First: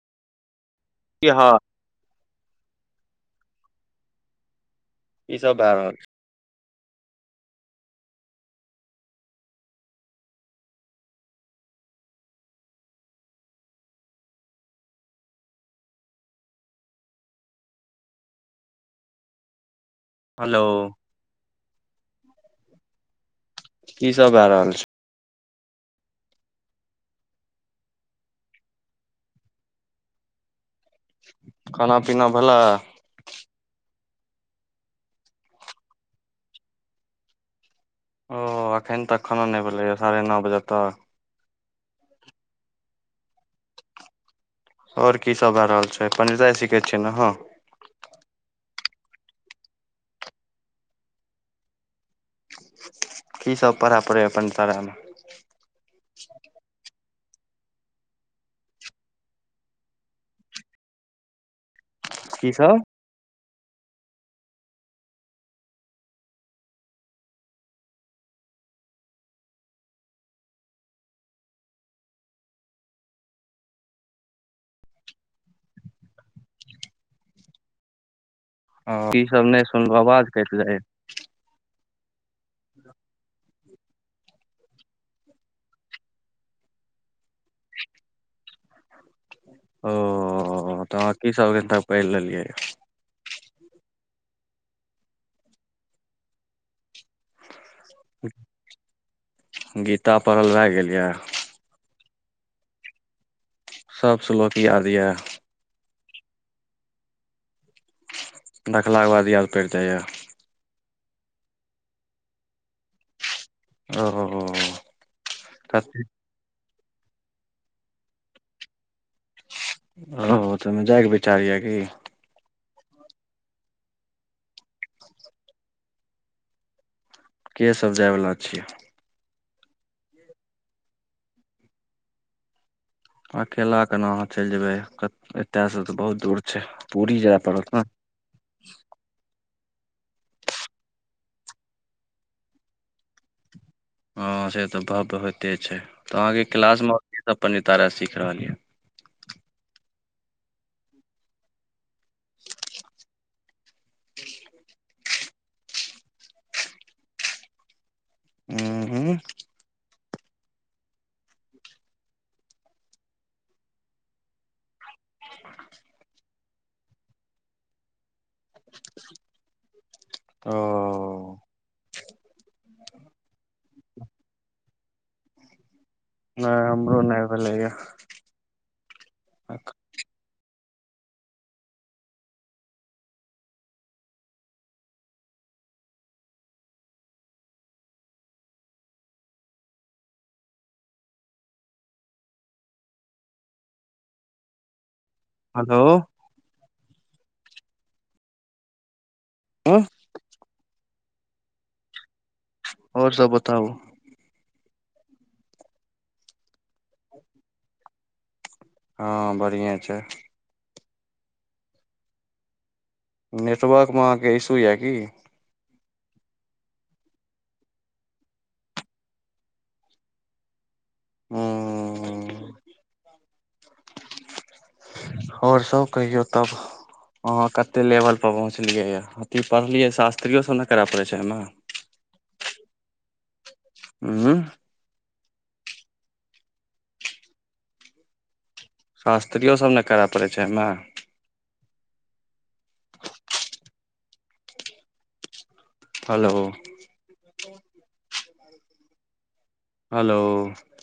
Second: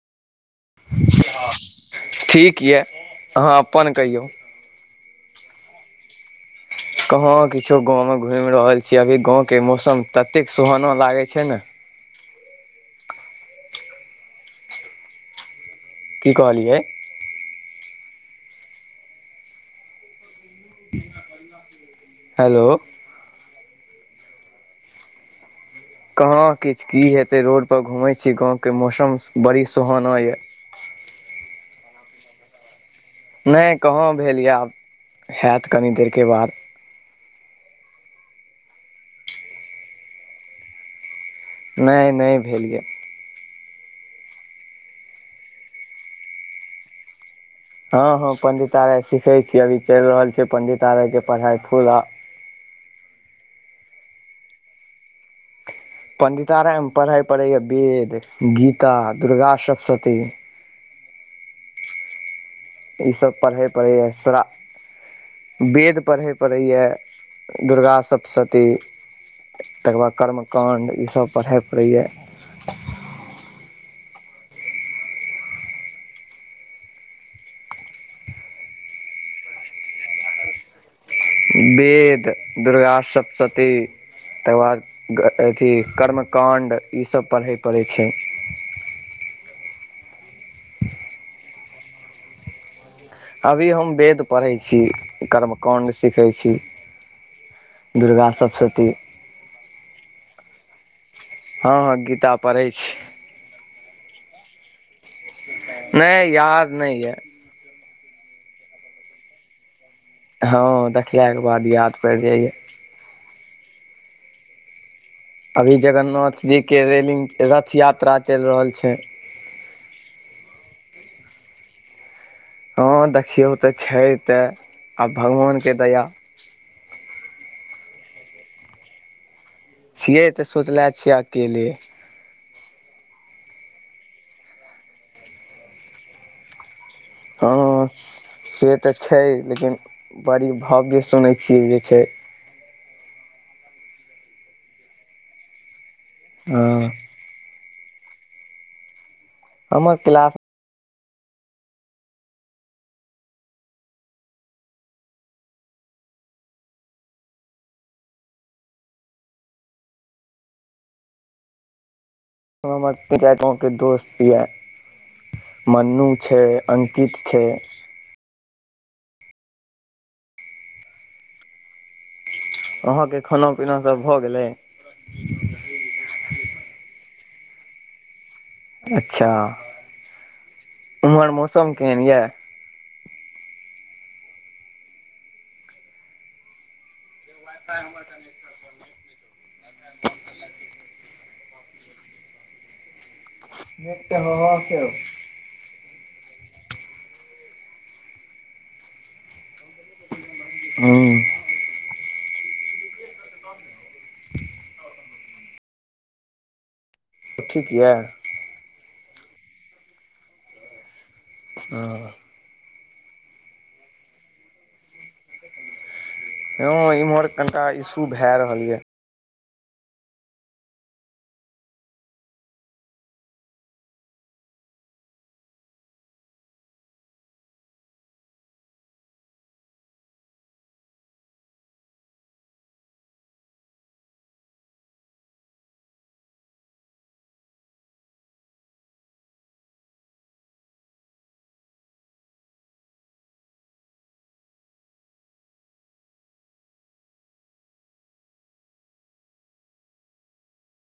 की ह। ठीक या अहाँ अपन कहियो। की सब भए रहल छै। कहां किछो गाँंव में घुमि रहल छीय अभी गाँंव के मौसम ततेक सुहाना लागे छै ने। की कहलियै? हेलोउ। हेलोउ। की सब भए रहल छै? कहाँ किछ की हेते रोड पर घूमे छी गांव के मौसम बड़ी सुहाना या खाना पीना भेलै? नहि कहाँ भेल या आब हैत कनि देरके बाद। ओ अखन तक खाना नहि भेलैए साढ़े न बजे तक। नहि नहि भेल या। और की सब भए रहल छै पंडिताय सीखै छियै ने अहाँ। हँ हँ पंडितारे सिखे छी अभी चलि रहल छै पंडितारे के पढ़ाई पूरा। की सब पढ़य पड़ैया या पंडितारे मे? पण्डितारे मे पढ़ै पड़ैया वेद, गीता, दुर्गा सप्तशती की सब? ई सब पढ़ै परैया श्रा वेद पढ़ै पड़ैया दुर्गा सप्तशती। तकर बाद कर्मकाण्ड ईसभ पढा पड़ैया ओ, की सब नहि सुनलौ आवाज कटि जाय या वेद, दुर्गा सप्तश ती तकर बाद अथी कर्मकाण्ड ई सब पढ़ै पड़ै छै। ओ तऽ अहाँ की सब एत पढ़ि लेलियै। अभी हम वेद पढ़ै छी कर्मकाण्ड सिखे छी। दुर्गा सप्तशती। गीता पढ़ल भए गेल या। हँ हँ गीता पढ़ै छी। सब श्लोक याद येए? नै याद नै येेए। देखलाके बाद याद पैड़ जाइया। हँ देखला के बाद याद पैड़ जाइया। हँ, हँ, हँ, हँ। अभी जगन्नाथ जीके रेलिंग रथ यात्रा चैल रहल छै। ओ हो तऽ मे जायके विचार या कि? हँ देखियौ तऽ छै तऽ आब भगवान के दया। के सब जायवला छी? छियै तऽ सोचले छियै अकेले। अकेला केना आहाँ चैल जेबै एतयसँ तऽ बहुत दूर छै। पूरी जाय पड़त ने हँ से तऽ छै लेकिन बड़ी भव्य सुनै छियै जे छै। हँ से तऽ भव्य होइते छै तऽ आहाँके हँ क्लास मे की सब पड तारा सीख रहल यऽ? हमर क्लास हूँ, हूँ। हमर विजय गाँवके दोस्त येए। मन्नू छै अंकित छै। ओ- आहाँ के खाना पीना सब भऽ गेलै? नै हमरो नै भेलै येए। अच्छा उम्हर मौसम केहन ये? तऽ हमर मित होबा के हेलो उँ हूँ। और सब बतौउ। ठीक येए? हँ बढ़ियां छै। हँ। नेटवर्क मे आहाँके इश्यू या की? नै इम्हर कनिटा इशू भेए रहल येए। हूँ आ छै और सब कहियौ तब? आहाँ कते लेवलपर पहुँचलियै यऽ अथी पढ़लियै शास्त्रियो सब ने करऽ पड़ै छै एयमे हूँ। शास्त्रियो सब ने करय पड़ै छै एयमे? हलो हलो